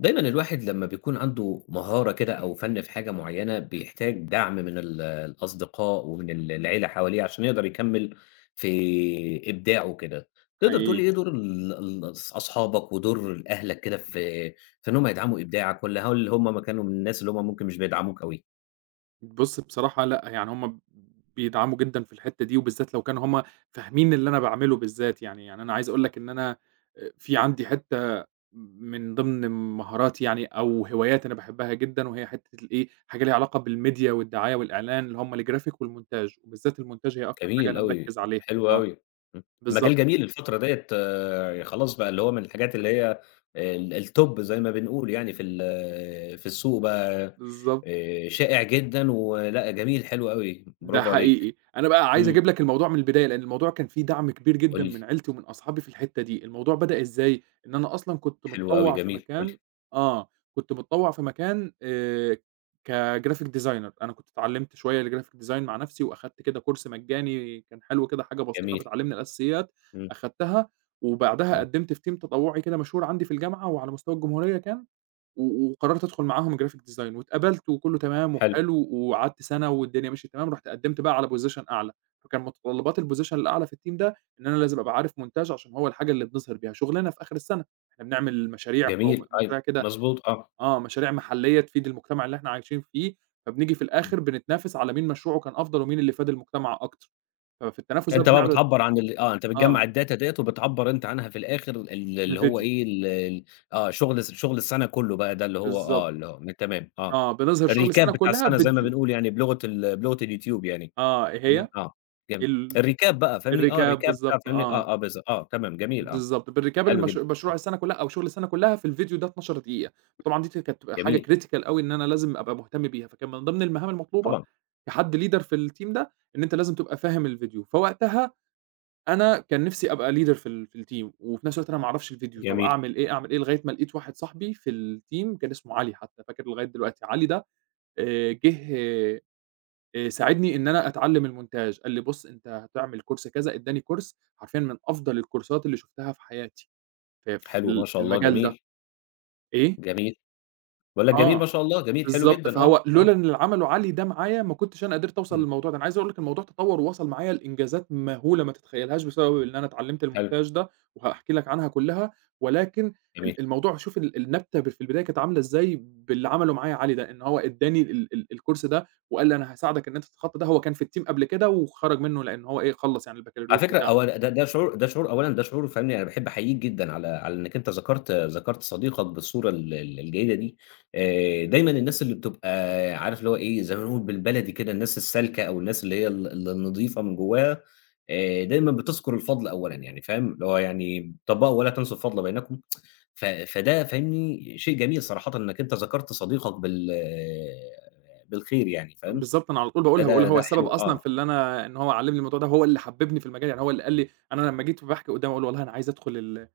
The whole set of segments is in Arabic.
دايمًا الواحد لمّا بيكون عنده مهارة كده أو فن في حاجة معينة بيحتاج دعم من ال الأصدقاء ومن ال العيلة حواليه عشان يقدر يكمّل في إبداعه وكده. تقدر تقول لي حقيقي. إيه دور ال الأص أصحابك ودور أهلك كده في في إن هُم يدعموا إبداعك والّا هل هُم كانوا من الناس اللي هُم ممكن مش بيدعموك أوي؟ بُص بصراحة لأ، يعني هُم بيدعموا جدًا في الحتّة دي وبالذات لو كانوا هُم فاهمين اللي أنا باعمله بالذات يعني، يعني أنا عايز أقول لك إن أنا آآ، في عندي حتّة م من ضمن مهاراتي يعني أو هوايات أنا باحبها جدًا وهي حتّة الإيه، حاجة ليها علاقة بالMedia والدعاية والإعلان اللي هُم الGraphic والmontage وبالذات الmontage هي أكتر حاجة جميل أنا أوي، مركّز عليها حلو آه، أوي، امم، بالضبط. المجال جميل الفترة ديّة خلاص بقى اللي هو من الحاجات اللي هي آآ، ال الTop زي ما بنقول يعني في ال في السوق بقى بالضبط. آآ، شائع جدًا ولأ جميل حلو أوي، ده برافو عليك. حقيقي، أنا بقى عايز إمم. أجيب لك الموضوع من البداية؛ لأن الموضوع كان فيه دعم كبير قُل جدًا لي. من عيلتي ومن أصحابي في الحتّة دي، الموضوع بدأ إزاي؟ إن أنا أصلًا كنت حلو أوي، متطوّع في جميل، قُل لي. مكان آه، كنت متطوّع في مكان آآ، كGraphic designer أنا كنت اتعلّمت شوية الGraphic design مع نفْسي وأخدت كده Course مجاني كان حلو كده حاجة بسيطة جميل. بتعلّمني الأساسيات، إمم. أخدتها وبعدها إمم. قدمت في team تطوعي كده مشهور عندي في الجامعة وعلى مستوى الجمهورية كان و وقررت أدخل معاهم Graphic design، واتقبلت وكُلّه تمام حلو. وحلو وقعدت سنة والدنيا ماشية تمام رُحت قدمت بقى على Position أعلى، فكان متطلبات الPosition الأعلى في team ده إن أنا لازم أبقى عارف montage عشان هو الحاجة اللي بنظهِر بيها شغلنا في آخر السنة، إحنا بنعمل مشاريع قوم جميل أيوه. مشاريع كده مضبوط آه. آه، مشاريع محلّية تفيد المجتمع اللي إحنا عايشين فيه فبنيجي في إمم. الآخر بنتنافس على مين مشروعه كان أفضل ومين اللي فاد المجتمع أكتر، ففي التنافس ده فأنت بقى بنعرض بتعبّر عن ال آه، أنت آه. بتجمّع الData ديّة وبتعبّر أنت عنها في الآخر ال اللي هو بفيديو. إيه، ال ال آه شغل الس شغل السنة كُلّه بقى ده اللي هو بالضبط. آه، اللي هو تمام، آه. آه بنظهِر شغل الRecap السنة بتاع كُلها السنة زي ما بفيديو. بنقول يعني بلُغة ال بلُغة اليوتيوب يعني، آه إيه يعني هي؟ آه جم ال الRecap بقى فاهمني، آه الRecap الRecap بتاع بالضبط فاهمني، آه. آه، آه، بالض آه تمام، جميل آه، بالضبط. بrecap حلو المش جدًا مشروع آه. السنة كُلها أو شغل السنة كُلها في الفيديو ده 12 دقيقة، وطبعًا دي ت كانت بتبقى حاجة جميل. critical أوي إن أنا لازم أبقى مهتم بيها فكان من ضمن المهام المطلوبة طبعًا. كحد leader في الteam ده إن أنت لازم تبقى فاهم الفيديو، فوقتها أنا كان نفْسي أبقى leader في ال في الteam وفي نفس الوقت أنا ما أعرفش الفيديو طَب جميل. أعمل إيه! أعمل إيه! لغاية ما لاقيت واحد صاحبي في الteam كان اسمه علي حتّى. فاكره لغاية دلوقتي، علي ده آآ، جِه آآ، ساعدني إن أنا أتعلّم الmontage قال لي: "بُص أنت هتعمل Course كذا" ادّاني Course حرفيًا من أفضل الكورسات اللي شُفتها في حياتي، في في حلو، ما ال في شاء الله المجال ده، جميل. إيه؟ جميل. باقول لك جميل ما آه. شاء الله، جميل حلو بالضبط، جدًا آه، فهو آه. لولا إن اللي عمله علي ده معايا ما كنتش أنا قدرت أوصل إمم. للموضوع ده. أنا عايز أقول لك الموضوع تطوّر ووصل معايا لإنجازات مهولة ما تتخيلهاش بسبب إن أنا اتعلّمت حلو. الmontage ده، وهاحكي لك عنها كُلها، ولكن جميل. ال الموضوع شوف ال النبتة ب في البداية كانت عاملة إزاي باللي عمله معايا علي، ده إن هو ادّاني ال ال الCourse ده وقال لي: "أنا هاساعدَك إن أنت تتخطى ده"، هو كان في الteam قبل كده وخرج منّه؛ لأن هو إيه، خلّص يعني على البكالوريوس فكرة بتاعه. أول ده ده شعور ده شعور أولًا ده شعور فاهمني، أنا باحب أحييك جدًا على على إنّك أنت ذكرت ذكرت صديقك بالصورة ال ال الجيدة دي. آآ دايمًا الناس اللي بتبقى عارف اللي هو إيه، زي ما بنقول بالبلدي كده الناس السالكة أو الناس اللي هي ال النظيفة من جواها آآ، دايمًا بتذكر الفضل أولًا يعني فاهم، اللي هو يعني طبّقوا "ولا تنسوا الفضل بينكم" ف فده فاهمني، شيء جميل صراحةً إنّك أنت ذكرت صديقك بال بالخير يعني فاهم، بالضبط، أنا على طول باقولها، باقول فده هو ده السبب حلو، أصلًا في آه. اللي أنا إن هو علّمني الموضوع ده، هو اللي حببني في المجال، يعني هو اللي قال لي أنا لمّا جيت باحكي قدامه أقول: "والله أنا عايز أدخل ال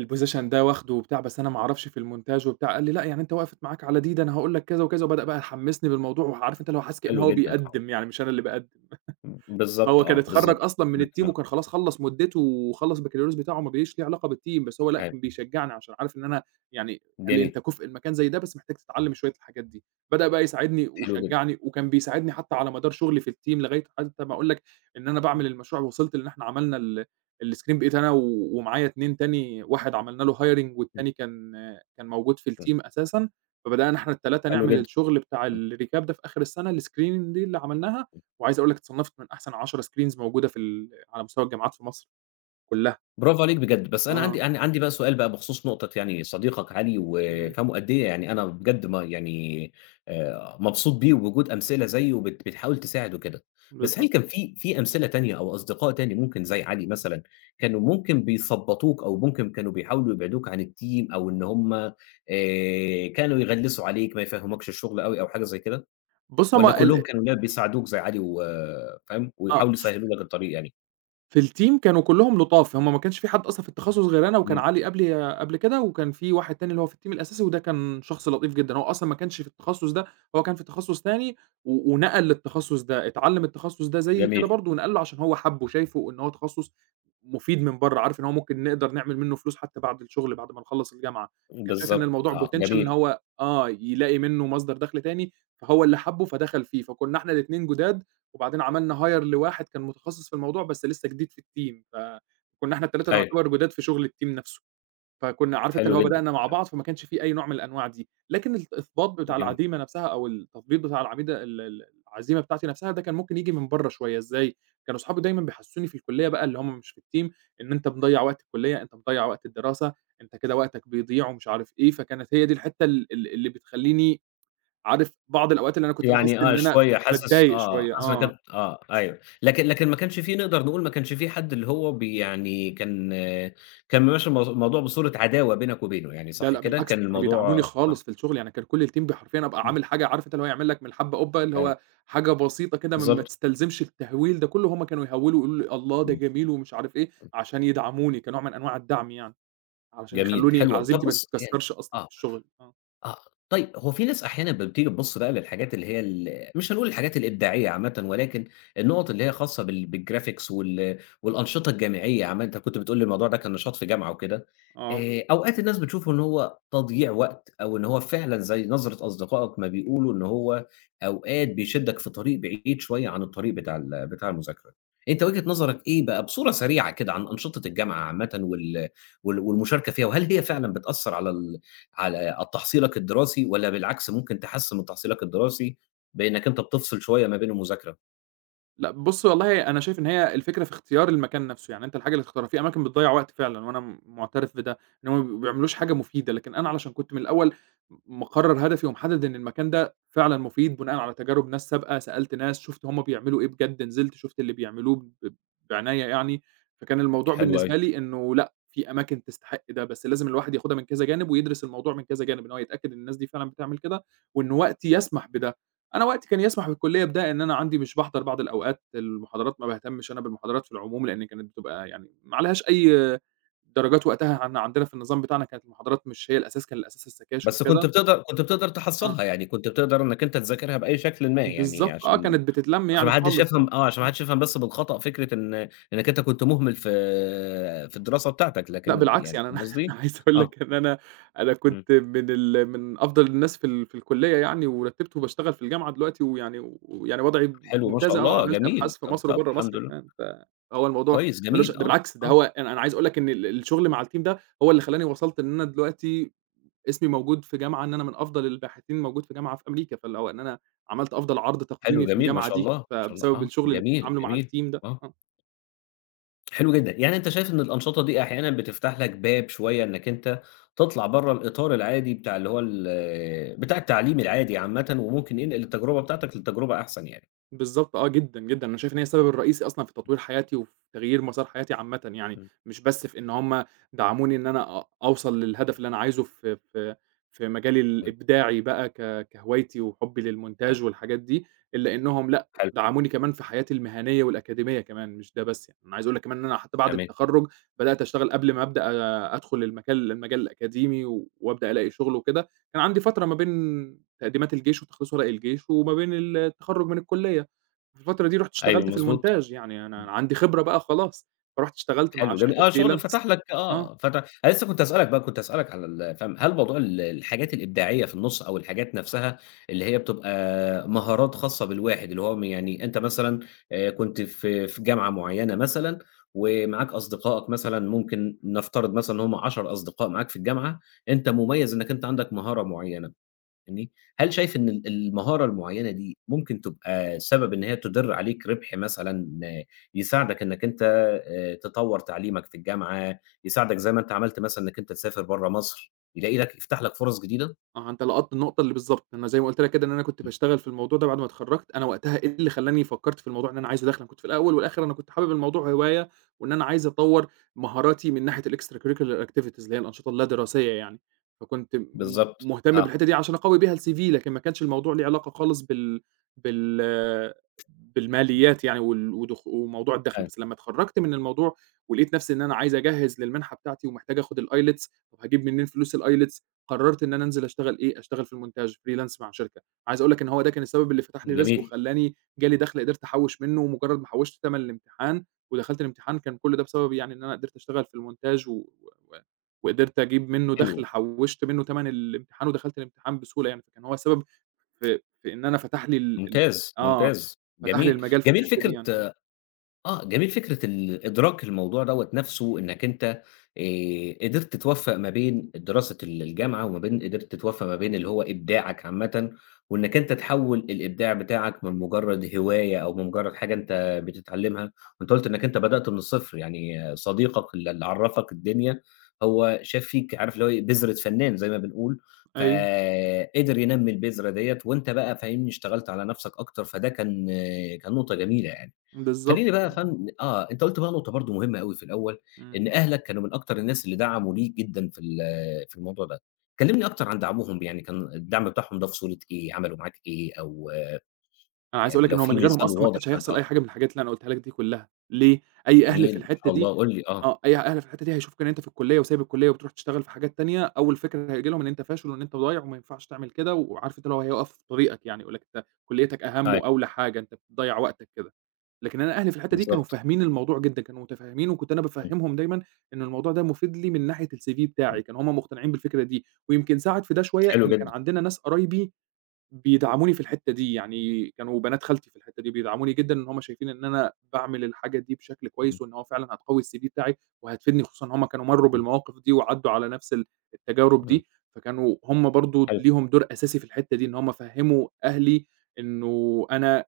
الPosition ده واخده وبتاع بس أنا ما أعرفش في الmontage وبتاع"، قال لي: "لأ، يعني أنت وقفِت معاك على دي؟ ده أنا هاقول لك كذا وكذا"، وبدأ بقى يحمّسني بالموضوع وعارف أنت اللي هو حاسس كأن حلو هو جدًا. آه. بيقدّم يعني مش أنا اللي باقدّم. ب بالضبط هو كان آه، اتخرّج بالضبط. أصلًا من إمم الteam آه. وكان خلاص خلّص مدته وخلّص البكالوريوس بتاعه وما بقاش ليه علاقة بالteam، بس هو لأ حلو. كان بيشجعني عشان عارف إن أنا يعني قال لي: جميل. "أنت كُفء لمكان زي ده بس محتاج تتعلّم شوية الحاجات دي."، بدأ بقى يساعدني حلو جدًا. وشجعني وكان بيساعدني حتّى على مدار شغلي في الteam لغاية حتى ما أقول لك إن أنا إمم. باعمل المشروع و وصلت لإن إحنا عملنا ال الscreen بقيت أنا و ومعايا 2 تاني، واحد عملنا له hiring إمم. والتاني كان كان موجود في إمم. الteam أساسًا، فبدأنا إحنا ال3 حلو نعمل جدًا. الشغل بتاع إمم. الrecap ده في آخر السنة الscreening دي اللي عملناها، إمم. وعايز أقول لك اتصنفت من أحسن 10 screens موجودة في ال على مستوى الجامعات في مصر، كُلها. برافو عليك بجد، بس أنا عندي آه. ع عندي بقى سؤال بقى بخصوص نقطة يعني صديقك علي و إمم. فاهم، قد إيه يعني أنا بجد ما يعني آآ، مبسوط بيه وبوجود أمثلة زيّه وبت بتحاول تساعد وكده، بس هل بالضبط. كان في في أمثلة تانية أو أصدقاء تاني ممكن زي علي مثلًا كانوا ممكن بيثبطوك أو ممكن كانوا بيحاولوا يبعدوك عن الteam أو إن هُم آآ، كانوا يغلّسوا عليك، ما يفهموكش الشغل أوي أو حاجة زي كده؟ بُص هُم والّا كلهم ال كانوا لا بيساعدوك زي علي و فاهم، آه. ويحاولوا يسهّلوا لك الطريق يعني؟ في الTeam كانوا كلّهم لطاف، هُم ما كانش في حد أصلًا في التخصص غير أنا وكان امم. علي قبلي قبل كده وكان في واحد تاني اللي هو في الTeam الأساسي وده كان شخص لطيف جدًا، هو أصلًا ما كانش في التخصص ده، هو كان في التخصص تاني، و ونقَل للتخصص ده، اتعلّم التخصص ده زيي كده جميل. برضو ونقَل له، عشان هو حَبّه، شايفه إن هو تخصص مفيد من برّه، عارف إن هو ممكن نقدر نعمل منه فلوس، حتّى بعد الشغل، بعد ما نخلّص الجامعة، كان شايف إن بالضبط الموضوع آه، Potential إن جميل. هو آه يلاقي منه مصدر دَخْل تاني، فهو اللي حَبّه فدخل فيه، فكنا إحنا الاتنين جداد، وبعدين عملنا Hire لواحد كان متخصص في الموضوع، بس لسه جديد في الTeam فكنا إحنا ال3 أيوه. نعتبر جداد في شغل الTeam نَفْسه، فكنا عارف أنت حلو اللي هو جدًا، بدأنا مع حلو. بعض، فما كانش في أي نوع من الأنواع دي، لكن الإثباط بتاع جميل. العزيمة نَفْسها أو التثبيط بتاع العميدة ال ال العزيمة بتاعتي نَفْسها، ده كان ممكن ييجي من برّه شويّة إزاي، كانوا أصحابي دايمًا بيحسسوني في الكلية بقى اللي هُم مش في الTeam إن أنت مضيّع وقت الكلية، أنت مضيّع وقت الدراسة، أنت كده وقتك بيضيع ومش عارف إيه، فكانت هي دي الحتّة ال ال اللي بتخليني، عارف بعض الأوقات اللي أنا كُنت باحِس يعني آه إن أنا شويّة حاسس باتضايق آه، شويّة، حاسس إن آه. كانت آه أيوه، لكن لكن ما كانش في نقدر نقول ما كانش في حد اللي هو بي يعني كان كان ممشّي الم الموضوع بصورة عداوة بينك وبينه يعني لا صح لأ كده؟ بالعكس، كان دول كانوا بيدعموني الموضوع آه. خالص في الشغل، يعني كان كل الTeam ب حرفيًا، أبقى امم. عامل حاجة، عارف أنت اللي هو هيعمل لك من الحبة قُبّة، اللي أيوه. هو حاجة بسيطة كده م ما بالضبط. تستلزمش التهوّيل ده كله، هُم كانوا يهوّلوا يقولوا لي الله ده امم. جميل ومش عارف إيه، امم. عشان يدعموني، كنوع من أنواع الدعم يعني، عشان جميل يخلوني حلو أوي، طَب عزيمتي ما بُص يعني تتكسّرش أصلًا في آه، الشغل، آه. آه طيّب، هو في ناس أحيانًا لمّا بتيجي بتبُص بقى للحاجات اللي هي ال مش هنقول الحاجات الإبداعية عامةً ولكن النقط اللي هي خاصة بال بالGraphics وال والأنشطة الجامعية عامةً، أنت كُنت بتقول لي الموضوع ده كان نشاط في جامعة وكده، آه. آآ أوقات الناس بتشوفه إن هو تضييع وقت أو إن هو فعلًا زي نظرة أصدقائك ما بيقولوا إن هو، أوقات بيشدك في طريق بعيد شويّة عن الطريق بتاع ال بتاع المذاكرة، أنت وجهة نظرك إيه بقى بصورة سريعة كده عن أنشطة الجامعة عامةً وال وال والمشاركة فيها وهل هي فعلًا بتأثّر على ال على ال تحصيلك الدراسي والّا بالعكس ممكن تحسّن من تحصيلك الدراسي، بأنك أنت بتفصل شوية ما بين المذاكرة؟ لأ بُصّ، والله أنا شايف إن هي الفكرة في اختيار المكان نفْسه، يعني أنت الحاجة اللي تختارها، فيه أماكن بتضيّع وقت فعلًا وأنا مُعترف بده، إن هُمّ بيبقوا ما بيعملوش حاجة مُفيدة، لكن أنا علشان كنت من الأول مقرر هدفي ومحدد إن المكان ده فعلًا مُفيد بناءً على تجارب ناس سابقة، سألت ناس شُفت هُمّ بيعملوا إيه بجد نزلت شُفت اللي بيعملوه ب بعناية يعني، فكان الموضوع حلو بالنسبة أوي. لي إنه لأ، فيه أماكن تستحق ده بس لازم الواحد ياخدها من كذا جانب ويدرس الموضوع من كذا جانب، إن هو يتأكد إن الناس دي فعلًا بتعمل كده وإنه وقتي يسمح بده. أنا وقتي كان يسمح بالكُلِّية بده إن أنا عندي مش باحضر بعض الأوقات المحاضرات ما باهتمش أنا بالمحاضرات في العموم، لأني كانت بتبقى يعني ما عليهاش أي درجات وقتها عن عندنا في النظام بتاعنا كانت المحاضرات مش هي الأساس كان الأساس السكاشن بس كُنت وكده. بتقدر كُنت بتقدر آه. تحصّلها يعني كُنت بتقدر إنك أنت تذاكرها بأي شكلٍ ما يعني بالضبط آه، عشان كانت بتتلم عشان يعني ما حدش خالص آه، يفهم آه، عشان ما إمم. حدش يفهم بس بالخطأ فكرة إن إنك أنت كنت مُهمل في في الدراسة بتاعتك لأ لكن بالعكس يعني يعني فاهم قصدي؟ أنا عايز أقول آه. لك إن أنا، أنا إمم. كُنت من ال من أفضل الناس في ال في الكُلِّية يعني ورتبت وباشتغل في الجامعة دلوقتي ويعني ويعني وضعي حلو، ما شاء ممتاز، آه، الله وعملت جميل، أبحاث في طَب مصر طَب وبرا الحمد مصر لله. كمان، فهو الموضوع كويس مالوش جميل، ده آه، بالعكس ده آه. هو أنا أنا عايز أقول لك إن ال الشغل مع الteam ده هو اللي خلّاني وصلت إن أنا دلوقتي اسمي موجود في جامعة إن أنا من أفضل الباحثين موجود في جامعة في أمريكا، فاللي هو إن أنا عملت أفضل عرض حلو تقديمي في جميل ما الجامعة شاء دي الله، ما شاء الله، فبسبب آه، الشغل اللي كنت جميل، عامله مع جميل، الteam ده، آه. آه. حلو جدًا، يعني أنت شايف إن الأنشطة دي أحيانًا بتفتح لَك باب شوية إنَّك أنت تطلع برّا الإطار العادي بتاع اللي هو ال بتاع التعليم العادي عامةً وممكن ينقل التجربة بتاعتَك للتجربة أحسن يعني. بالضبط آه، جدًا، جدًا، أنا شايف إن هي السبب الرئيسي أصلًا في [unintelligible] تطوير حياتي وفي تغيير مصار حياتي عامةً يعني، إمم. مش بس في إن هُم دعموني إن أنا أ أوصل للهدف اللي أنا عايزه في في في مجالي حلو. الإبداعي بقى ك كهوايتي وحُبّي [unintelligible] للمونتاج والحاجات دي إلّا إنهم لأ حلو. دعموني كمان في حياتي المهنية والأكاديمية كمان مش ده بس يعني، أنا عايز أقول لَك كمان إن أنا حتّى بعد جميل. التخرّج بدأت أشتغل قبل ما أبدأ أدخل المجال المجال الأكاديمي وأبدأ ألاقي شغل وكده كان عندي فترة ما بين تقديمات الجيش وتخليص ورق الجيش وما بين ال التخرّج من الكلية، في الفترة دي رُحت أيوه، اشتغلت في مضبوط، المونتاج، يعني إمم. أنا عندي خبرة بقى خلاص، فرُحت اشتغلت مع حلو جميل شركة آه، شغل فتح freelance لَك آه. آه فتح أنا لسّه كنت هاسأل لَك بقى كنت هاسأل لَك على ال فهم هل موضوع ال الحاجات الإبداعية في النُص أو الحاجات نفسها اللي هي بتبقى مهارات خاصّة بالواحد، اللي هو يعني أنت مثلًا آآ، كنت في في جامعة معينّة مثلًا ومعاك أصدقائَك مثلًا ممكن نفترض مثلًا هُم 10 أصدقاء معاك في الجامعة أنت مميّز إنَّك أنت عندَك مهارة معيّنة فاهمني، هل شايف إن ال المهارة المعيّنة دي ممكن تبقى سبب إن هي تُدِر عليك ربح مثلًا يساعدَك إنَّك أنت آآ، تطوّر تعليمَك في الجامعة يساعدَك زَي ما أنت عملت مثلًا إنَّك أنت تسافر برّا مصر، يلاقي لَك يفتح لك فُرص جديدة؟ آه، أنت لقطت النقطة اللي بالضبط أنا زَي ما قُلت لك كده إن أنا كنت إمم. باشتغل في الموضوع ده بعد ما اتخرجت أنا وقتها إيه اللي خلّاني فكّرت في الموضوع إن أنا عايز أدخل أنا كنت في الأول والآخر أنا كنت حابب الموضوع هواية وإن أنا عايز أطوّر مهاراتي من ناحية الextracurricular activities اللي هي الأنشطة اللا دراسية يعني فكنت م بالضبط مهتم آه. بالحتّة دي علشان أقوي بها الCV لكن ما كانش الموضوع لي علاقة خالص بال بال [unintelligible] بالماليات يعني وال ودخ وموضوع الدخل، حلو. بس لمّا تخرجت من الموضوع ولقيت نفسي إن أنا عايز أجهّز للمنحة بتاعتي ومحتاج أخد الILETS هاجيب منين فلوس الILETS قررت إن أنا أنزل أشتغل إيه أشتغل في المونتاج freelance مع شركة، عايز أقول لَك إنّه هو ده كان السبب اللي فتح لي رزق جميل. وخلّاني جالي دخل قدرت أحوّش منّه، مجرد ما حوّشت تمن الامتحان ودخلت الامتحان كان كل ده بسبب يعني إن أنا قدرت أشتغل في المونتاج و وقدرت أجيب منّه حلو. دخل حوّشت منّه تمن الامتحان ودخلت الامتحان بسهولة يعني، فكان هو سبب في في إن أنا فتح لي ال ال ممتاز، -آه، ممتاز، فتح لي جميل، المجال في جميل الحتّة دي فكرة يعني آه. آآ جميل فكرة ال إدراك الموضوع دوّة نفسْه إنَّك أنت آآ، قدرت توفّق ما بين الدراسة ال الجامعة وما بين قدرت توفّق ما بين اللي هو إبداعَك عامةً وإنَّك أنت تحوّل الإبداع بتاعَك من مجرد هواية أو من مجرد حاجة أنت بتتعلمها، وأنت قُلت إنَّك أنت بدأت من الصفر يعني صديقَك ال اللي عرّفك الدنيا هو شاف فيك عارف اللي هو بذرة فنان زَي ما بنقول، ف أيوه. قدر ينمّي البذرة ديّة، وأنت بقى فاهمني، اشتغلت على نفسَك أكتر فده كان كان نقطة جميلة يعني، بالضبط خليني بقى يا آه. فن آه، أنت قُلت بقى نقطة برضه مهمّة أوي في الأول إمم. إن أهلَك كانوا من أكتر الناس اللي دعموا ليك جدًا في ال في الموضوع ده، كلمني أكتر عن دعمهم يعني كان الدعم بتاعهم ده في صورة إيه عملوا معاك إيه؟ أو أنا عايز أقول يعني لَك لو إن هو في من غيرهم مثال أصلًا ما واضح كانش كان هيحصل آه. أي حاجة من الحاجات اللي أنا قولتها لَك دي كُلّها، ليه؟ أي أهل جميل، في ما شاء الحتّة دي الله، قُل لي، آه. آه أي أهل في الحتّة دي هيشوفوا إن أنت في الكلية وسايب الكلية وبتروح تشتغل في حاجات تانية أول فكرة هييجي لهم إن أنت فاشل وإن أنت ضايع وما ينفعش تعمل كده، وعارف أنت هيقف في طريقَك يعني يقول لَك أنت كلّيتَك أهم أيوه. وأوّلى حاجة أنت بتضيّع وقتَك كده، لكن أنا أهلي في الحتّة دي كانوا بالضبط. فاهمين الموضوع جدًا كانوا متفهمين وكنت أنا إمم. بافهمهم دايمًا إنّه الموضوع ده مفيد ليه من ناحية الCV إمم. بتاعي، كانوا هُم مقتنعين بالفكرة دي، ويمكن ساعد في ده شوية حلو إن كان جدًا. عندنا ناس قرايبي بيدعموني في الحتّة دي يعني كانوا بنات خالتي في الحتّة دي بيدعموني جدًا إن هُم شايفين إن أنا باعمل الحاجة دي بشكل إمم. كويس وإن هو فعلًا هتقوّي الCV بتاعي وهتفيدني خصوصًا هُم كانوا مرّوا إمم. بالمواقف دي، وعدّوا على نفس ال التجارب إمم. دي، فكانوا هُم برضه حلو. ليهم دور أساسي في الحتّة دي إن هُم فهّموا أهلي إنّه أنا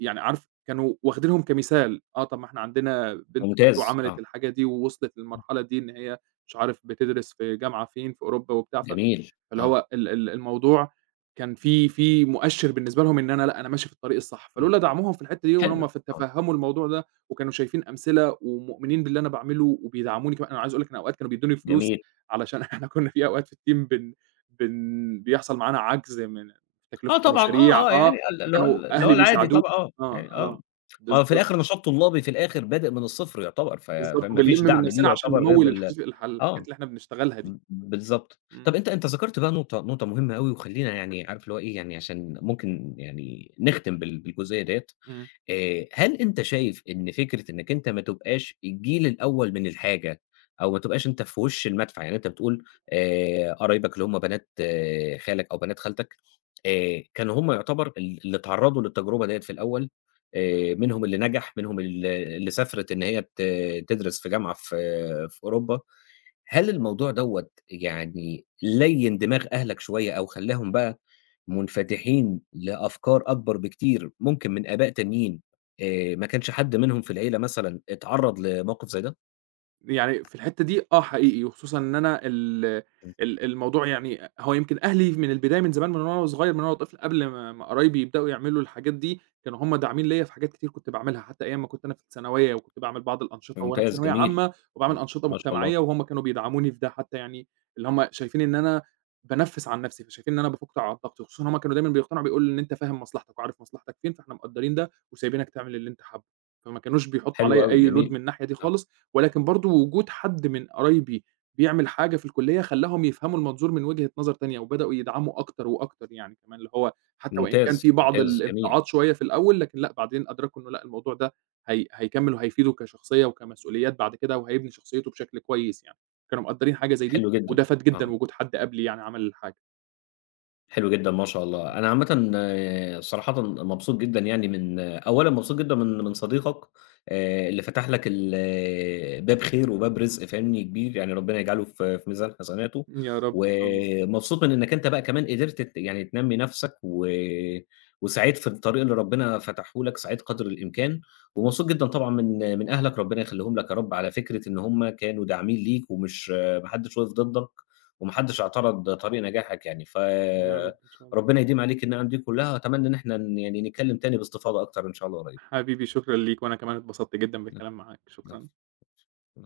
يعني عارف كانوا واخدينهم كمثال آه، طَب إحنا عندنا بنت خالته ممتاز، عملت آه. الحاجة دي ووصلت إمم. للمرحلة دي إن هي مش عارف بتدرس في جامعة فين في أوروبا وبتاع، فاللي جميل، آه. هو ال ال الموضوع كان في في مؤشر بالنسبة لهم إن أنا لأ أنا ماشي في الطريق الصح، إمم، فلولا دعموهم في الحتّة دي حلو، وهُم ف آه. تفهموا الموضوع ده وكانوا شايفين أمثلة ومؤمنين باللي أنا باعمله وبيدعموني كمان، أنا عايز أقول لَك إن الأوقات كانوا بيدوني فلوس جميل. علشان إحنا كنا في أوقات في الteam بن بن بيحصل معانا عجز من آه تكلفة طبعًا، المشاريع آه، آه، آه، يعني ال اللي هو فكانوا ال اللي هو أهلي العادي بيساعدوا طبعًا آه آه، يعني آه آه، مهو في بالضبط. الآخر نشاط طلابي في الآخر بادئ من الصفر يعتبر ف بالضبط، وبنلم فمافيش من دعم ليه نفسنا علشان يعتبر غير نموّل بال الحج الح آه، الحاجات اللي إحنا بنشتغلها دي. ب بالضبط طَب إمم. أنت أنت ذكرت بقى نقطة نقطة مهمّة أوي وخلينا يعني عارف لو هو إيه يعني علشان ممكن يعني نختم بال بالجزئية ديّة إمم. آآ، هل أنت شايف إن فكرة إنَّك أنت ما تبقاش الجيل الأول من الحاجة أو ما تبقاش أنت في وش المدفع، يعني أنت بتقول آآ، قرايبك اللي هُم بنات آآ، خالك أو بنات خالتك آآ، كانوا هُم يعتبر ال اللي اتعرضوا للتجربة دي في الأول آآ، منهم اللي نجح منهم ال اللي سافرت إن هي ت تدرس في جامعة في في أوروبا، هل الموضوع دوّة يعني ليّن دماغ أهلَك شوية أو خلّاهم بقى منفتحين لأفكار أكبر بكتير ممكن من آباء تانيين آآ، ما كانش حد منهم في العيلة مثلًا اتعرّض لموقف زَي ده؟ يعني في الحِتّة دي آه حقيقي، وخصوصًا إن أنا ال امم. ال الموضوع يعني هو يمكن أهلي من البداية من زمان من وأنا وصغيّر، من وأنا طفل قبل ما ما قرايبي يبدؤوا يعملوا الحاجات دي كانوا هُم داعمين ليَّ في حاجات كتير كنت باعملها، حتى أيام ما كنت أنا في الثانوية وكنت باعمل بعض الأنشطة وأنا في ممتاز، ثانوية جميل، عامة وباعمل امم، أنشطة ما شاء الله. مُجتمعية وهُم كانوا بيدعموني في ده، حتى يعني اللي هم شايفين إن أنا بانفِّس عن نَفْسي، فشايفين إن أنا بافُك على الضغط، وخصوصًا هُم كانوا دايمًا بيقتنعوا بيقولوا: "إن أنت فاهم مصلحتك، وعارف مصلحتك فين فاحنا مقدّرين وسايبينك تعمل اللي أنت حابّه."، فما كانوش بيحطّوا حلو عليَّ أوي، أي load جميل، من الناحية دي آه. خالص، ولكن برضه وجود حد من قرايبي بيعمل حاجة في الكُلّية خلّاهم يفهموا المنظور من وجهة نظر تانية وبدؤوا يدعموا أكتر وأكتر يعني، كمان اللي هو حتى وإن كان في ممتاز، بعض ممتاز، جميل. الامتعاض شوية في الأول، لكن لأ بعدين أدركوا إنه لأ الموضوع ده هي هيكمِّل وهيفيده كشخصية وكمسؤوليات بعد كده وهيبني شخصيته بشكل كويس يعني، كانوا مقدّرين حاجة زي دي حلو جدًا، وده فاد آه. جدًا وجود حد قبلي يعني عمل الحاجة. حلو جدًا ما شاء الله، أنا عامةً، صراحةً مبسوط جدًا يعني من أولًا مبسوط جدًا من من صديقك آآ، اللي فتح لك ال باب خير وباب رِزق فاهمني، كبير يعني، ربنا يجعله في في ميزان حسناته، يا رب، إن شاء الله. ومبسوط من إنك أنت بقى كمان قدِرت ت يعني تنمّي نَفْسك و وسعيت في الطريق اللي ربنا فتحه لك، سعيت قدْر الإمكان ومبسوط جدًا طبعًا من من أهلك ربنا يخلّيهم لك يا رب، على فكرة إن هُم كانوا داعمين ليك ومش ما حدّش وقَف ضدّك وما حدّش اعترض طريق نجاحك يعني ف يا رب، إن شاء الله. ربنا يديم عليك النِّعَم دي كلّها وأتمنّى إن إحنا ن يعني نتكلّم تاني باستفاضة أكتر إن شاء الله قريب. حبيبي، شكرًا ليك، وأنا كمان اتبسطت جدًا امم. بالكلام معاك، العفو شكرًا. [unintelligible]